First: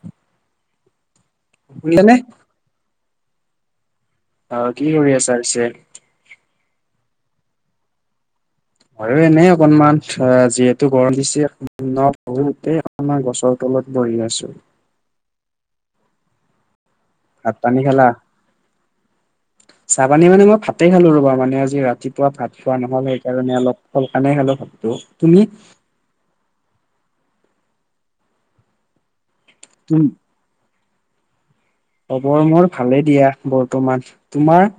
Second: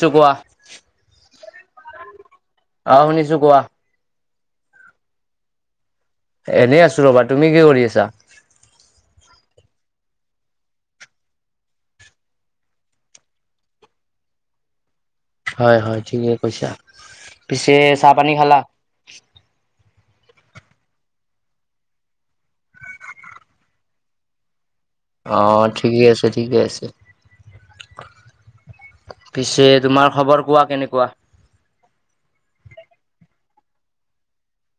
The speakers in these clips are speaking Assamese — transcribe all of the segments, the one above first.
টো কোৱা? নিলে নে? অ' শুনিছো, কোৱা? অ' কি কৰি আছা পিছে? এনেই আছো ৰ'বা, তুমি কি কৰি আছা? আৰু এনেই অকনমান অ' যিহেতু গৰম দিছে বহুতে আমাৰ গছৰ তলত বহি আছো। হয়, হয় ঠিকে কৈছা। ভাত পিছে পানী খালা? চাহ পানী খালা? চাহ পানী মানে মই ভাতে খালো ৰ'বা মানে আজি ৰাতিপুৱা ভাত খোৱা নহ'ল, সেই কাৰণে আজি সোনকালে খালো। তটো [unintelligible] অ' ঠিকেই আছে ঠিকে আছে। পিছে তুম তোমাৰ খবৰ কোৱা কেনেকুৱা? খবৰ মোৰ ভালে দিয়া বৰ্তমান। তোমাৰ?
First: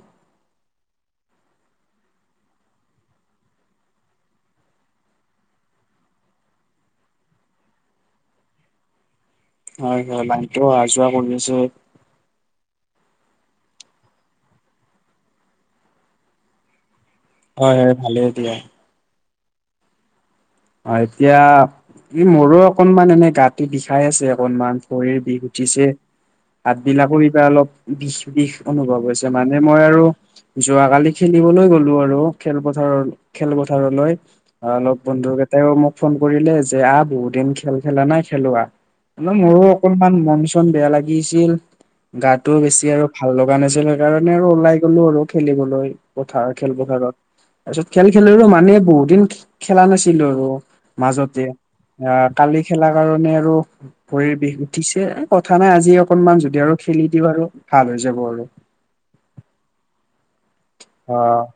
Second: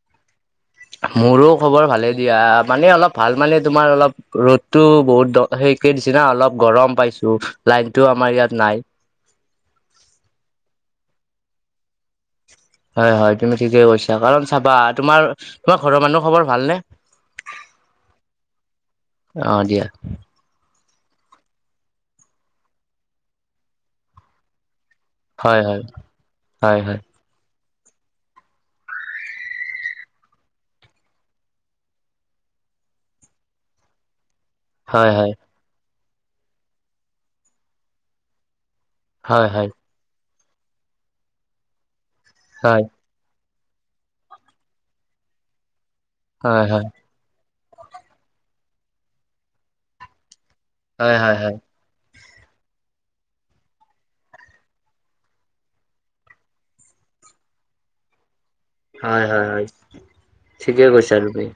মোৰো খবৰ ভালে দিয়া, মানে অলপ ভাল মানে তোমাৰ অলপ ৰ'দতটো বহুত সেকে দিছে না অলপ গৰম পাইছো, লাইনতটো আমাৰ ইয়াত নাই। হয়, হয় লাইনটো অহা যোৱা কৰি আছে। হয়, হয় তুমি ঠিকে কৈছা কাৰণ চাবা তোমাৰ তোমাৰ ঘৰৰ মানুহ খবৰ ভালনে? হয়, হয় ভালে দিয়া। অ' দিয়। অ' এতিয়া ই মোৰো অকনমান এনে গাটো বিষাই আছে অকনমান। ভৰিৰ বিষ হয়, হয়, উঠিছে, হাত হয়, হয়। বিলাকো কিবা অলপ বিষ বিষ অনুভৱ হৈছে, মানে মই আৰু যোৱাকালি খেলিবলৈ গ'লো আৰু খেলপথাৰৰ খেলপথাৰলৈ। অলপ হয়, হয়, বন্ধুকেইটাইও মোক ফোন কৰিলে যে আহ বহুত দিন খেল খেলা নাই খেলো আহ। ম হয়, মোৰো হয়, অকনমান মন চন বেয়া লাগিছিল গাটোও হয়, বেছি আৰু ভাল লগা নাছিল সেইকাৰণে আৰু ওলাই গ'লো আৰু খেলিবলৈ পথাৰ হয়, হয়, হয়, খেলপথাৰত। তাৰ পিছত খেল খেলিলো মানে বহুত দিন খেলা নাছিলো, আৰু হয়, হয়, মাজতে হয়, অ' কালি খেলা কাৰণে আৰু ভৰিৰ বিষ উঠিছে, কথা নাই আজি অকনমান যদি আৰু খেলি দিওঁ আৰু ভাল হৈ যাব আৰু। হয়, হয়, হয় ঠিকে কৈছা অ আৰু তুমি।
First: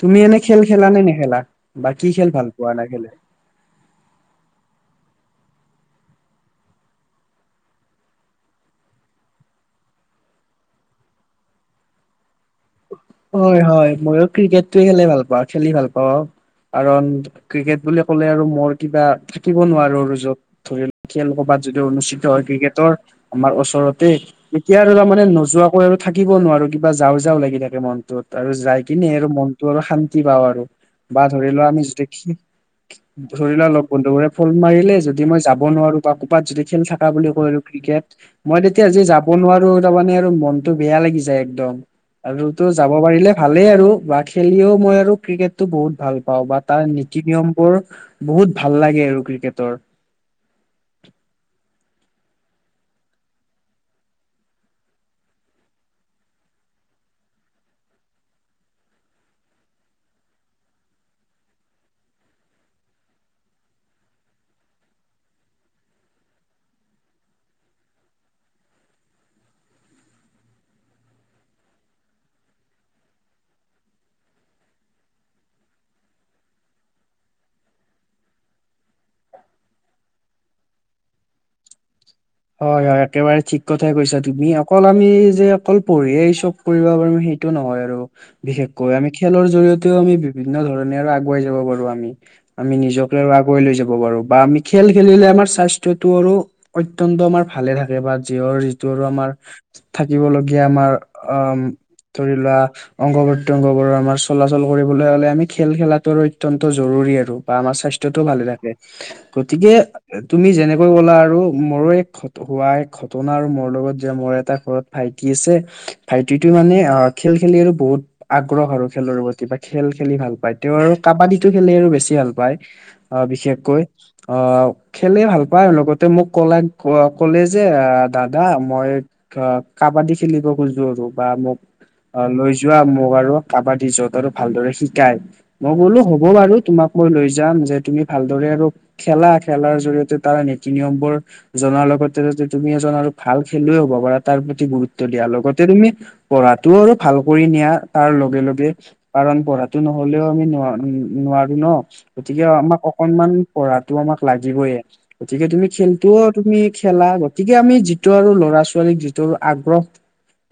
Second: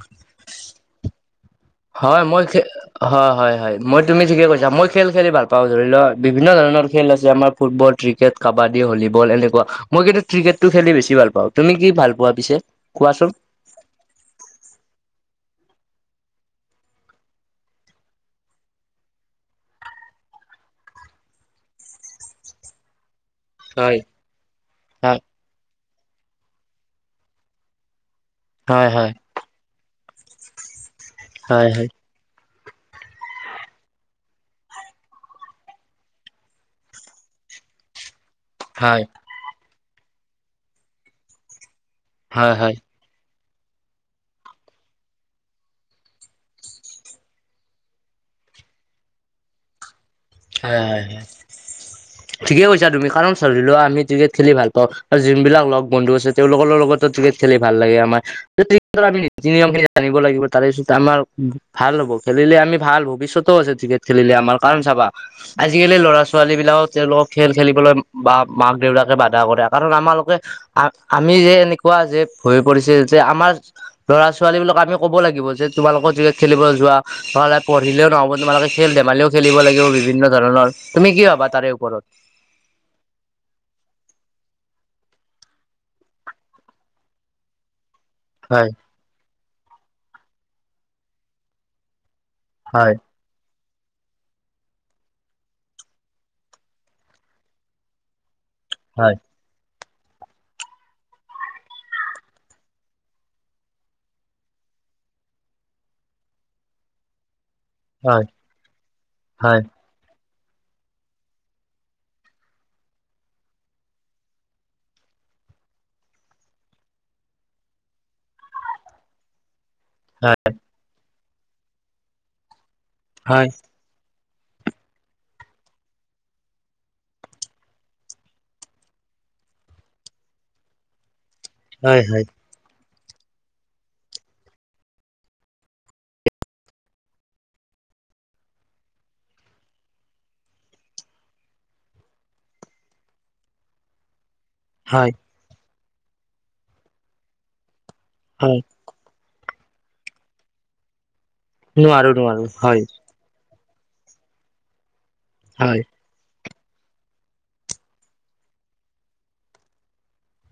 তুমি এনে খেল খেলা নে নেখেলা? বা কি হয়, খেল মই ভাল পোৱা এনে খেলি হয়, হয়, হয়। মই তুমি ঠিকে কৈছা মই খেল খেলি ভাল পাওঁ, ধৰি লোৱা বিভিন্ন ধৰণৰ খেল আছে আমাৰ ফুটবল, ক্ৰিকেট কাবাডী, ভলীবল এনেকুৱা, মই কিন্তু ক্ৰিকেটটো খেলি বেছি ভাল পাওঁ, তুমি কি ভাল পোৱা পিছে কোৱাচোন? হয়, হয় মইয়ো ক্ৰিকেটোয়ে খেলি ভাল পাওঁ খেলি ভাল পাওঁ অ'। কাৰণ ক্ৰিকেট বুলি ক'লে আৰু মোৰ কিবা থাকিব নোৱাৰো ৰ য'ত। ধৰি লওক খেল ক'ৰবাত যদি অনুষ্ঠিত হয় ক্ৰিকেটৰ আমাৰ হয়। ওচৰতে, তেতিয়া আৰু তাৰ হয় মানে নোযোৱাকৈ আৰু থাকিব নোৱাৰো কিবা যাও যাওঁ লাগি থাকে মনটোত। আৰু যাই হয় কিনে হয় আৰু মনটো আৰু শান্তি পাওঁ আৰু, বা ধৰি লোৱা হয় আমি হয়। যদি ধৰি লোৱা অলপ বন্ধুবোৰে ফোন মাৰিলে যদি মই যাব নোৱাৰো বা ক'ৰবাত যদি খেল থাককা বুলি কৈলো ক্ৰিকেট মই তেতিয়া হয় যে যাব নোৱাৰো তাৰমানানে আৰু মনতটো বেয়া লাগি যায় একদম। আৰু হয় হয় ব পাৰিলে ভালেই আৰু বা খেলিও মই আৰু ক্ৰিকেটটো বহুত ভাল পাওঁ, বা তাৰ নীতি নিয়ম বোৰ বহুত ভাল লাগে আৰু ক্ৰিকেটৰ। হয়, হয়, হয়। [inaudible] ঠিকেই কৈছা তুমি, কাৰণ আমি ক্ৰিকেট খেলি ভাল পাওঁ, আৰু যোনবিলাক লগ বন্ধু আছে তেওঁলোকৰ লগতো ক্ৰিকেট খেলি ভাল লাগে আমাৰ। আমি নীতি নিয়ম খিনি জানিব লাগিব, তাৰে পিছত আমাৰ ভাল হ'ব, খেলিলে আমি ভাল ভৱিষ্যতেও আছে ক্ৰিকেট খেলিলে আমাৰ কাৰণ চাবা আজিকালি ল'ৰা ছোৱালী বিলাকক তেওঁলোকক খেল খেলিবলৈ, বা মাক দেউতাকে বাধা কৰে, কাৰণ আমাৰলোকে আ, আমি যে এনেকুৱা যে হৈ পৰিছে যে আমাৰ ল'ৰা ছোৱালী বিলাকক আমি ক'ব লাগিব, যে তোমালোকৰ খেলিব যোৱা। পঢ়িলে নহ'ব তোমালোকে খেল ধেমালিও খেলিব লাগিব। বিভিন্ন ধৰণৰ, তুমি কি ভাবা তাৰে ওপৰত। হয়, হয় একেবাৰে ঠিক কথাই কৈছা তুমি, অকল আমি যে অকল পঢ়িয়ে চব কৰিব পাৰিম সেইটো নহয় আৰু। হয় বিশেষকৈ, আমি খেলৰ জৰিয়তেও আমি বিভিন্ন ধৰণে আৰু আগুৱাই যাব পাৰো আমি, আমি হয় নিজক আগুৱাই লৈ যাব পাৰো, বা আমি খেল খেলিলে আমাৰ স্বাস্থ্য টো আৰু আমাৰ ভালে থাকে বা যিহৰ যিটো আৰু হয় আমাৰ থাকিবলগীয়া আমাৰ, অ' ধৰি লোৱা অংগ বংগ বোৰৰ আমাৰ চলাচল কৰিবলৈ হ'লে, আমি খেল খেলাটোৰ অত্যন্ত জৰুৰী আৰু বা আমাৰ। স্বাস্থ্যতো হয় ভালে থাকে, হয় গতিকে তুমি যেনেকৈ ক'লা আৰু মোৰো এক হোৱা এক ঘটনা, আৰু মোৰ লগত যে মোৰ এটা ঘৰত ভাইটি আছে ভাইটিটোৱ মানে অ' খেল খেলি আৰু বহুত আগ্ৰহ আৰু, খেলৰ প্ৰতি খেল খেলি ভাল পায়, তেওঁ আৰু কাবাডীটো খেলি আৰু বেছি ভাল পায়, আহ হয় বিশেষকৈ অ', খেলে ভাল পায়, লগতে মোক কলাক, ক'লে যে দাদা মই অ' কাবাডী খেলিব খোজো, আৰু বা মোক হয় হয় হয় অ', লৈ যোৱা মোক আৰু, কাবাডী য'ত আৰু ভালদৰে শিকাই। মই ব'লো হ'ব বাৰু, তোমাক মই লৈ যাম যে তুমি ভালদৰে আৰু খেলা, খেলাৰ জৰিয়তে তাৰ নীতি নিয়মবোৰ জনাৰ লগতে যদি তুমি এজন আৰু ভাল খেলুৱৈে হ'ব পাৰা, তাৰ প্ৰতি গুৰুত্ব হয় দিয়া, লগতে তেয়া তুমি পঢ়াটো আৰু ভাল কৰি নিয়া, তাৰ হয় লগে-লগে কাৰণ পঢ়াটো নহ'লেও আমি নোৱাৰ নোৱাৰো ন' নোৱাৰো নোৱাৰো গতিকে হয় আমাক অকনমান পঢ়াটো আমাক লাগিবইয়ে, গতিকে তুমি হয় খেল টো তুমি খেলা, গতিকে আমি যিটো আৰু ল'ৰা ছোৱালীক যিটো আৰু আগ্ৰহ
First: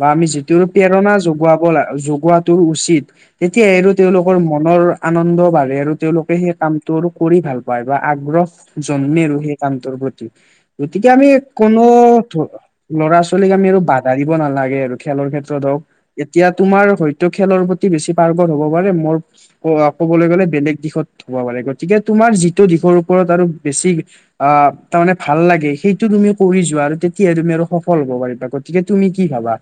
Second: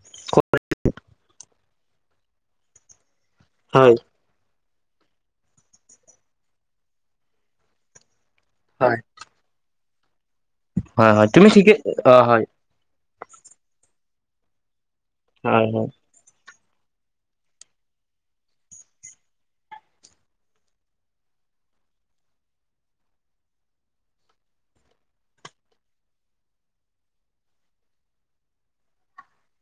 বা আমি যিটো প্ৰেৰণা জগাব, জগোৱাটো উচিত, তেতিয়া আৰু হয় তেওঁলোক মনৰ আনন্দ বাঢ়ে, আৰু তেওঁলোকে সেই কামটো কৰি ভাল পায় বা আগ্ৰহ হয় হয় জন্মে আৰু সেই কামটোৰ প্ৰতি, গতিকে হয় আমি তুমি ঠিকে কোনো অ হয় ধৰণৰ ল'ৰা ছোৱালীক আমি আৰু বাধা দিব নালাগে আৰু, খেলৰ ক্ষেত্ৰত হয় হওঁক, হয় এতিয়া তোমাৰ হয়তো খেলৰ প্ৰতি বেছি পাৰ্গত হব পাৰে, মোৰ অ' ক'বলৈ গ'লে বেলেগ দিশত হ'ব পাৰে, গতিকে তোমাৰ যিটো দিশৰ ওপৰত আৰু বেছি অ'। তাৰমানে ভাল লাগে, সেইটো তুমি কৰি যোৱা আৰু তেতিয়া তুমি আৰু সফল হ'ব পাৰিবা, গতিকে তুমি কি ভাবা?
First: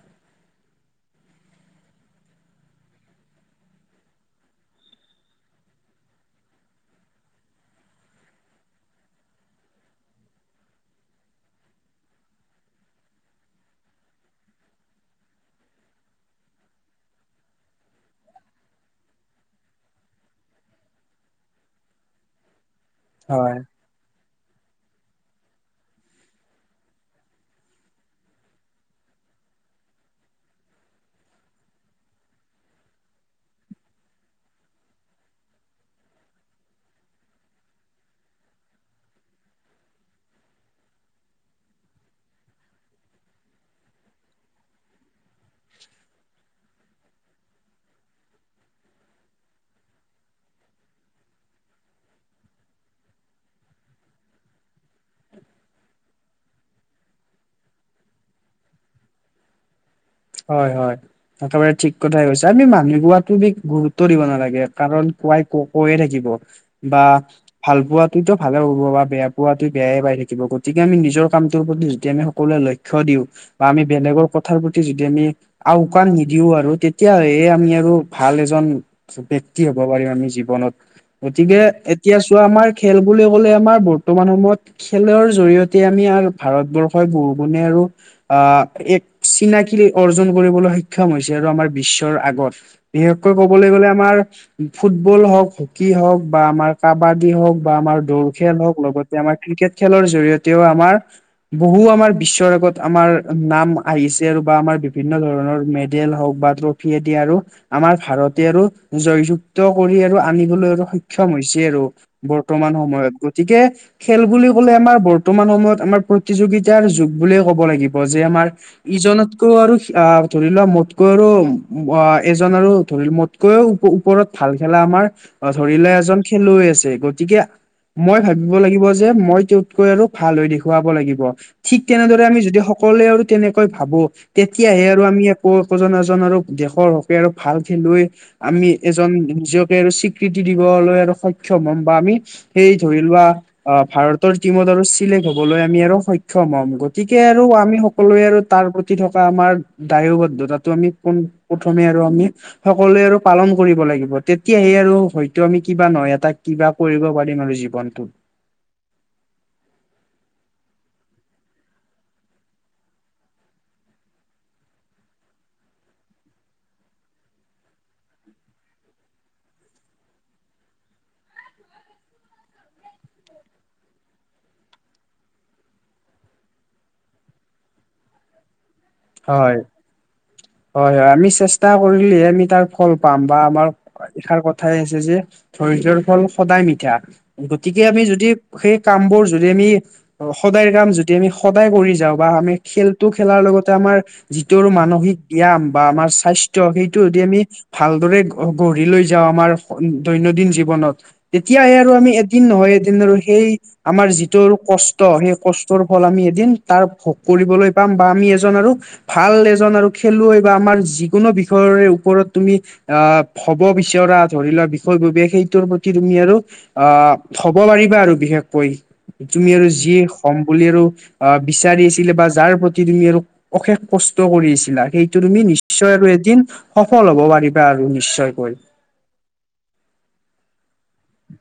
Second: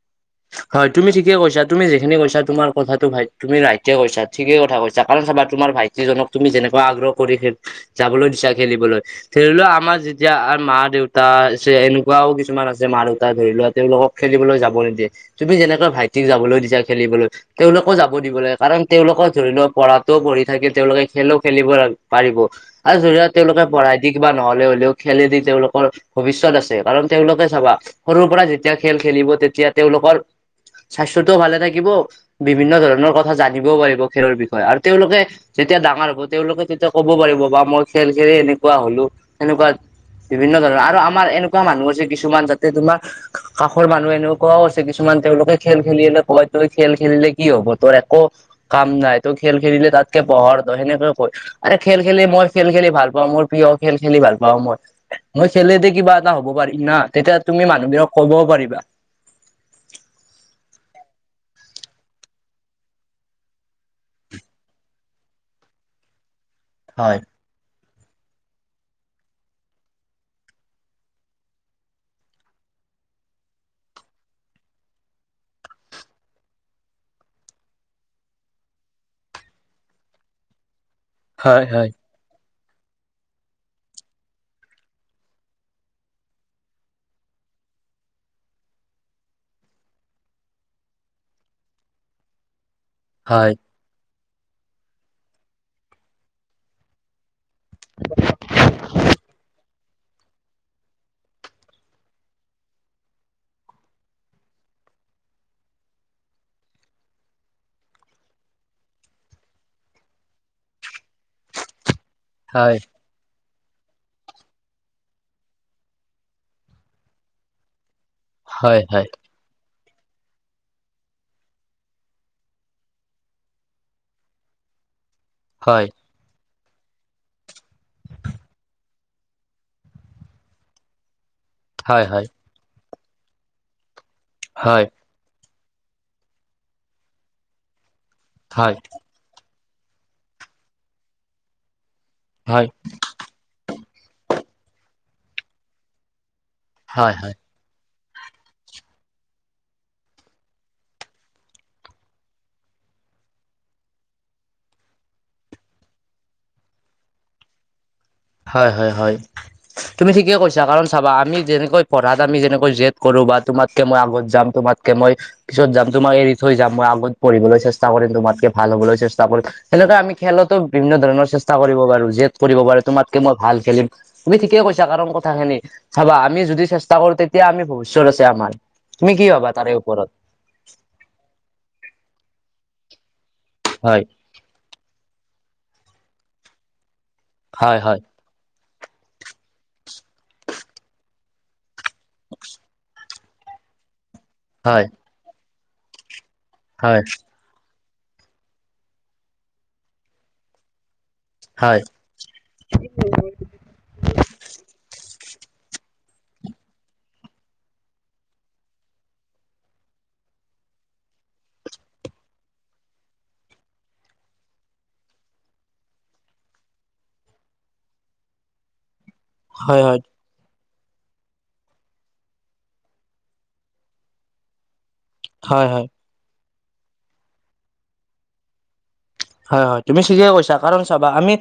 হয় তুমি ঠিকে কৈছা, তুমি যিখিনি কৈছা, তোমাৰ কথাটো ভাই তুমি ৰাইটকে কৈছা, ঠিকেই কথা কৈছা, কাৰণ চাবা তোমাৰ ভাইটি যিজনক তুমি যেনেকুৱা, আগ্ৰহ কৰি খেলি যাবলৈ দিছা খেলিবলৈ ধৰি লোৱা আমাৰ যেতিয়া মা দেউতা আছে, এনেকুৱাও কিছুমান আছে মা দেউতা, ধৰি লোৱা তেওঁলোকক খেলিবলৈ যাব নিদিয়ে তুমি যেনেকৈ ভাইটিক যাবলৈ দিছা খেলিবলৈ। তেওঁলোকও যাব দিব লাগে কাৰণ তেওঁলোকৰ ধৰি লওক পঢ়াটোও পঢ়ি থাকে তেওঁলোকে খেলো খেলিব [unintelligible] পাৰিব। আৰু [unintelligible] হয়, তেওঁলোকে পঢ়ায়। দিশ বা নহ'লে হ'লেও খেলেদি তেওঁলোকৰ ভৱিষ্যত আছে কাৰণ তেওঁলোকে চাবা। সৰুৰ পৰা যেতিয়া খেল খেলিব তেতিয়া তেওঁলোকৰ স্বাস্থ্যটোও ভালে থাকিব। বিভিন্ন ধৰণৰ কথা জানিবও পাৰিব খেলৰ বিষয়ে আৰু তেওঁলোকে। যেতিয়া ডাঙৰ হ'ব তেওঁলোকে তেতিয়া ক'ব পাৰিব বা মই খেল খেলি এনেকুৱা হ'লো তেনেকুৱা। বিভিন্ন ধৰণৰ আৰু আমাৰ এনেকুৱা মানুহ আছে কিছুমান যাতে তোমাৰ কাষৰ মানুহ এনেক কোৱা আছে কিছুমান তেওঁলোকে খেল খেলিলে কয় তই খেল খেলিলে কি হ'ব তোৰ একো। কাম নাই তই খেল খেলিলে তাতকে পঢ় সেনেকে কয়। আৰে খেল খেলি মই খেল খেলি ভাল পাওঁ মোৰ প্ৰিয় খেল খেলি ভাল পাওঁ মই। মই খেলেদি কিবা এটা হ'ব পাৰিম না তেতিয়া তুমি মানুহবোৰক ক'বও পাৰিবা। হয়, হয়। একেবাৰে ঠিক কথাই কৈছা আমি মানুহ কোৱাত [unintelligible] গুৰুত্ব দিব নালাগে কাৰণ কোৱাই কওঁক। কৈয়ে থাকিব বা। হয় ভাল পোৱাততো ভালে হব বা বেয়া পোৱাটো বেয়াই পাই থাকিব গতিকে আমি নিজৰ কামটোৰ প্ৰতি যদি আমি সকলোৱে লক্ষ [unintelligible] দিওঁ বা আমি বেলেগৰ কথাৰ প্ৰতি যদ যদি আমি আওকাণ নিদিও আৰু তেতিয়াহে আমি আৰু ভাল এজন। ব্যক্তি হ'ব পাৰিম আমি জীৱনত গতিকে হয় এত হয় এতিয়া চোৱা আমাৰ খেল বুলিবলৈ আমাৰ বৰ্তমান সময়ত। খেলৰ জৰিয়তে আমি আৰ ভাৰতবৰ্ষই বহু গুণে আৰু। অ এক চিনা। [unintelligible] অৰ্জন কৰিবলৈ সক্ষম হৈছে আৰু আমাৰ বিশ্বৰ আগত বিশেষকৈ হয় ক'বলৈ গ'লে আমাৰ। ফুটবল হওক হকী হওক বা আমাৰ কাবাডী হওক বা আমাৰ দৌৰ খেল হওক লগত আমাৰ ক্ৰিকেট খেলৰ জৰিয়তেও আমাৰ। বহু আমাৰ বিশ্বৰ আগত আমাৰ নাম আহিছে আৰু বা আমাৰ বিভিন্ন ধৰণৰ মেডেল হওক বা ট্ৰফিয়েদি আৰু। আমাৰ ভাৰতে আৰু জয়যুক্ত কৰি আৰু আনিবলৈ আৰু সক্ষম হৈছে আৰু। বৰ্তমান হয় সময়ত গ গতিকে খেল বুলিবলৈ আমাৰ বৰ্তমান সময়ত আমাৰ প্ৰতিযোগিতাৰ যুগ বুলিয়ে ক'ব লাগিব যে আমাৰ হয় হয় ইজনতকৈ আৰু। আ ধৰি লোৱা মোতকৈ আৰু আ এজন আৰু ধৰি মোতকৈও ওপ-ওপৰত। ভাল খেলা আমাৰ ধৰি হয় লোৱা এজন খেলুৱৈ আছে গতিকে। মই ভাৱিব লাগিব যে মই তেওঁতকৈ আৰু ভাল হৈ দেখুৱাব লাগিব। ঠিক হয় তেনেদৰে হয় আমি যদি সকলোৱে আৰু তেনেকৈ ভাবোঁ হয় তেতিয়াহে আৰু আমি। [unintelligible] এজন আৰু দেশৰ হকে আৰু ভাল খেলুৱৈ আমি হয় এজন নিজকে আৰু চিক কৃতি দিবলৈ আৰু সক্ষম হ'ম বা আমি হয় সেই ধৰি লোৱা। অ ভাৰতৰ টিমত আৰু চিলেক্ট হ'বলৈ আমি আৰু সক্ষম হম হয় গতিকে হয় আৰু আমি। সকলোৰে আৰু তাৰ প্ৰতি থকা আমাৰ দায়বদ্ধতাটো আমি পোন প্ৰথমে আৰু আমি। সকলোৱে আৰু পালন কৰিব লাগিব তেতিয়াহে আৰু হয়তো আমি কিবা নহয় এটা কিবা। কৰিব পাৰিম আৰু জীৱনটো। হয়, হয়, হয়। তুমি ঠিকে কৈছা কাৰণ চাবা আমি যেনেকৈ পঢ়াত আমি যেনেকৈ জেদ কৰোঁ বা তোমাতকে মই আগত যাম তোমাত কে মই পিছত যাম তোমাক এৰি থৈ যাম মই আগত পঢ়িবলৈ চেষ্টা কৰিম তোমাতকে ভাল হ'বলৈ চেষ্টা কৰিম। তেনেকে আমি খেলতো বিভিন্ন ধৰণৰ চেষ্টা কৰিব পাৰোঁ জেদয কৰিব পাৰোঁ তোমাতকে মই ভাল খেলিম। তুমি ঠিকেই কৈছা কাৰণ কথাখিনি, চাবা আমি যদি চেষ্টা কৰোঁ তেতিয়া আমি, ভৱিষ্যত আছে আমাৰ। তুমি কি ভাবা হয় তাৰে ওপৰত? হয়, হয়, আমি চেষ্টা কৰিলেহ আমি তাৰ ফল পাম বা আমাৰ হয় ইষাৰ কথা কথাই আছে যে, ধৈৰ্য্যৰ ফল সদায় মিঠা, হয় গতিকে হয় আমি যদি সেই কাম বোৰ যদি আমি, সদায়ৰ কাম যদি আমি সদায় কৰি যাওঁ বা আমি খেল টো খেলাৰ লগতে, আমাৰ যিটো হয় মানসিক ব্যায়ায়াম বা আমাৰ স্বাস্থ্য সেইটো হয় যদি আমি ভালদৰে গঢ়ি লৈ যাওঁ আমাৰ দৈনন্দিন জীৱনত, তেতিয়াহে হয় আৰু আমি এদিন নহয় এদিন আৰু সেই আমাৰ যিটো কষ্ট, সেই কষ্টৰ ফল আমি এদিন, তাৰ ভোগ কৰিবলৈ পাম বা আমি এ এজন আৰু, ভাল এজন আৰু খেলুৱৈ বা আমাৰ যিকোনো বিষয়ৰে ওপৰত তুমি আহ, হ'ব বিচৰা ধৰি লোৱা, বিষয়ববীয়া, সেইটোৰ প্ৰতি তুমি আৰু অ', হ'ব পাৰিবা আৰু বিশেষকৈ। তুমি আৰু হয় যি হয় হ'ম বুলি আৰু, অ' বিচাৰি আছিলে বা যাৰ প্ৰতি তুমি আৰু অশেষ কষ্ট কৰি আছিলা, সেইটো তুমি হয় হয় নিশ্চয় আৰু এদিন সফল হ'ব পাৰিবা আৰু নিশ্চয়কৈ। হয় হয়, তুমি ঠিকে কৈছা, কাৰণ চাবা আমি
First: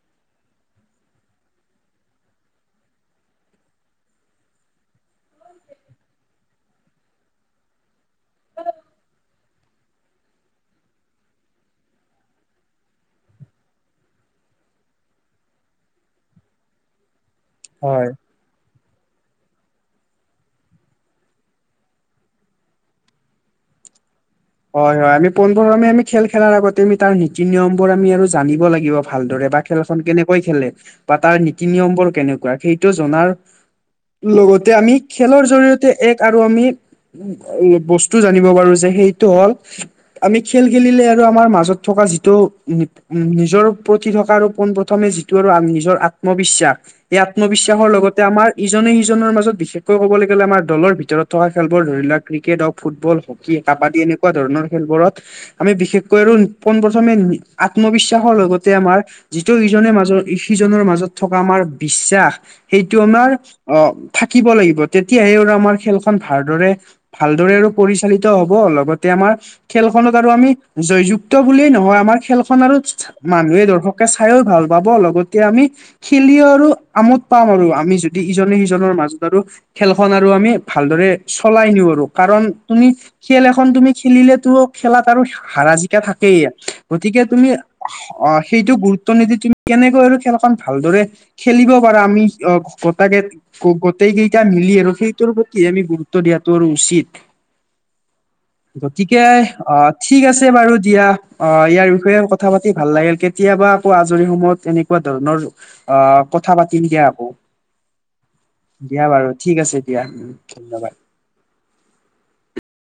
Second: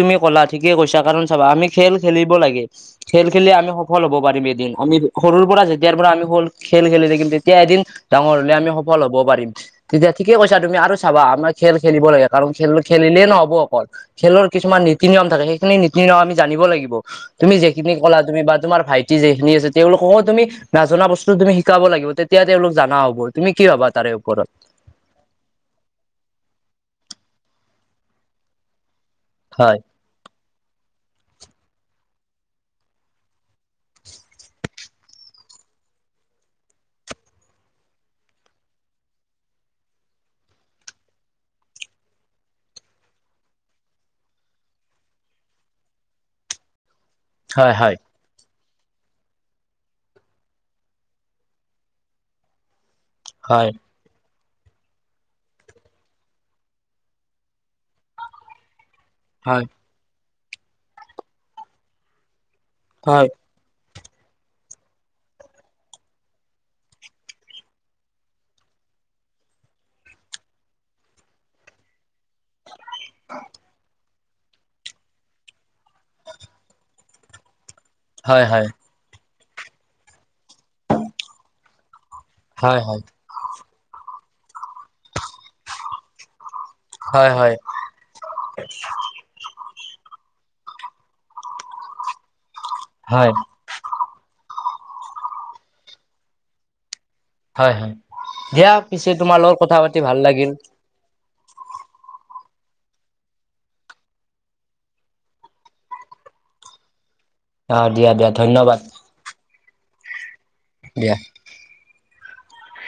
তুমি ক'লা ঠিকে কৈছা, কাৰণ চাবা আমি খেল খেলিব লাগে। খেল খেলি আমি সফল হ'ব পাৰিম এদিন, আমি সৰুৰ পৰা, যেতিয়াৰ পৰা আমি হ'ল খেল খেলি থাকিম তেতিয়া এদিন ডাঙৰ হ'লে আমি সফল হ'ব পাৰিম, তেতিয়া ঠিকে কৈছা, তুমি আৰু চাবা আমাৰ খেল খেলিব লাগে, কাৰণ খেল খেলিলেই নহ'ব অকল খেলৰ কিছুমান নীতি, নিয়ম থাকে সেইখিনি নীতি নিয়ম আমি জানিব লাগিব। তুমি যিখিনি হয় ক'লা, তুমি বা তোমাৰ ভাইটি যখিনি আছে তেওঁলোককো তুমি নাজনা বস্তু তুমি শিকাব লাগিব, তেতিয়া তেওঁলোক জানা হ'ব, তুমি কি ভাবা তাৰে ওপৰত? হয় হয়, আমি পোনপ্ৰথমে আমি খেল খেলাৰ আগতে, আমি তাৰ নীতি নিয়ম বোৰ আমি আৰু জানিব লাগিব। ভালদৰে বা হয় খেলখন কেনেকৈ খেলে বা তাৰ নীতি নিয়ম বোৰ কেনেকুৱা, সেইটো জনাৰ লগতে আমি, খেলৰ জৰিয়তে এক আৰু আমি উম, বস্তু জানিব পাৰো যে, সেইটো হ'ল আমি খেল খেলিলে আৰু আমাৰ মাজত থকা যিটো উম, নিজৰ প্ৰতি থকা, আৰু পোন প্ৰথমে যিটো আৰু নিজৰ আত্মবিশ্বাস এই হয় আত্মবিশ্বাসৰ হয় লগত এতিয়া আমাৰ ইজনে সিজনৰ মাজত বিশেষকৈ ক'বলৈ গ'লে, আমাৰ দলৰ ভিতৰত থকা খেলবোৰ ধৰি লোৱা, ক্ৰিকেট হওঁক, ফুটবল হওঁক, কি, হয় কাবাডী এনেকুৱা ধৰণৰ খেলবোৰত আমি বিশেষকৈ আৰু পোনপ্ৰথমে আত্মবিশ্বাসৰ লগতে আমাৰ যিটো হয় ইজনে মাজত, সিজনৰ মাজত থকা আমাৰ বিশ্বাস, সেইটো হয় আমাৰ অ', থাকিব লাগিব, তেতিয়াহে আৰু আমাৰ খেলখন ভালদৰে ভালদৰে আৰু পৰিচালিত হ'ব অলপ। আগতে আমাৰ, খেলখনত আৰু আমি জয়যুক্ত বুলিয়েই নহয় আমাৰ খেলখন আৰু মানুহে দৰ্শক চাইও ভাল পাব, লগতে আমি খেলিও আৰু আমোদ পাম আৰু আমি দি, হয় হয় ইজনে-সিজনৰ মাজত আৰু, খেলখন আৰু আমি ভালদৰে চলাই নিওঁ আৰু। কাৰণ, হয় তুমি হয় খেল এখন তুমি খেলিলেতো খেলাত আৰু হাৰা জিকা থাকেই। গতিকে হয় তুমি হয় অ' সেইটো গুৰুত্ব নিদি তুমি কেনেকৈ আৰু খেলখন ভালদৰে খেলিব পাৰা, আমি অ', গোটেকে হয় গোটেই কেইটা মিলি আৰু সেইটোৰ প্ৰতি আমি, গুৰুত্ব দিয়াাটো আৰু উচিত। হয়, হয়। দিয়া পিছে গতিকে, তোমাৰ লগত কথা অহ। পাতি ভাল ঠিক আছে লাগিল বাৰু দিয়া। অহ। ইয়াৰ বিষয়ে কথা পাতি ভাল লাগিল। কেতিয়াবা আকৌ আজৰি সময়ত এনেকুৱা ধৰণৰ অহ। কথা পাতিম দিয়া আকৌ। অ দিয়া। দিয়া। ধন্যবাদ। দিয়া বাৰু। ঠিক আছে দিয়া। ধন্যবাদ। দিয়া।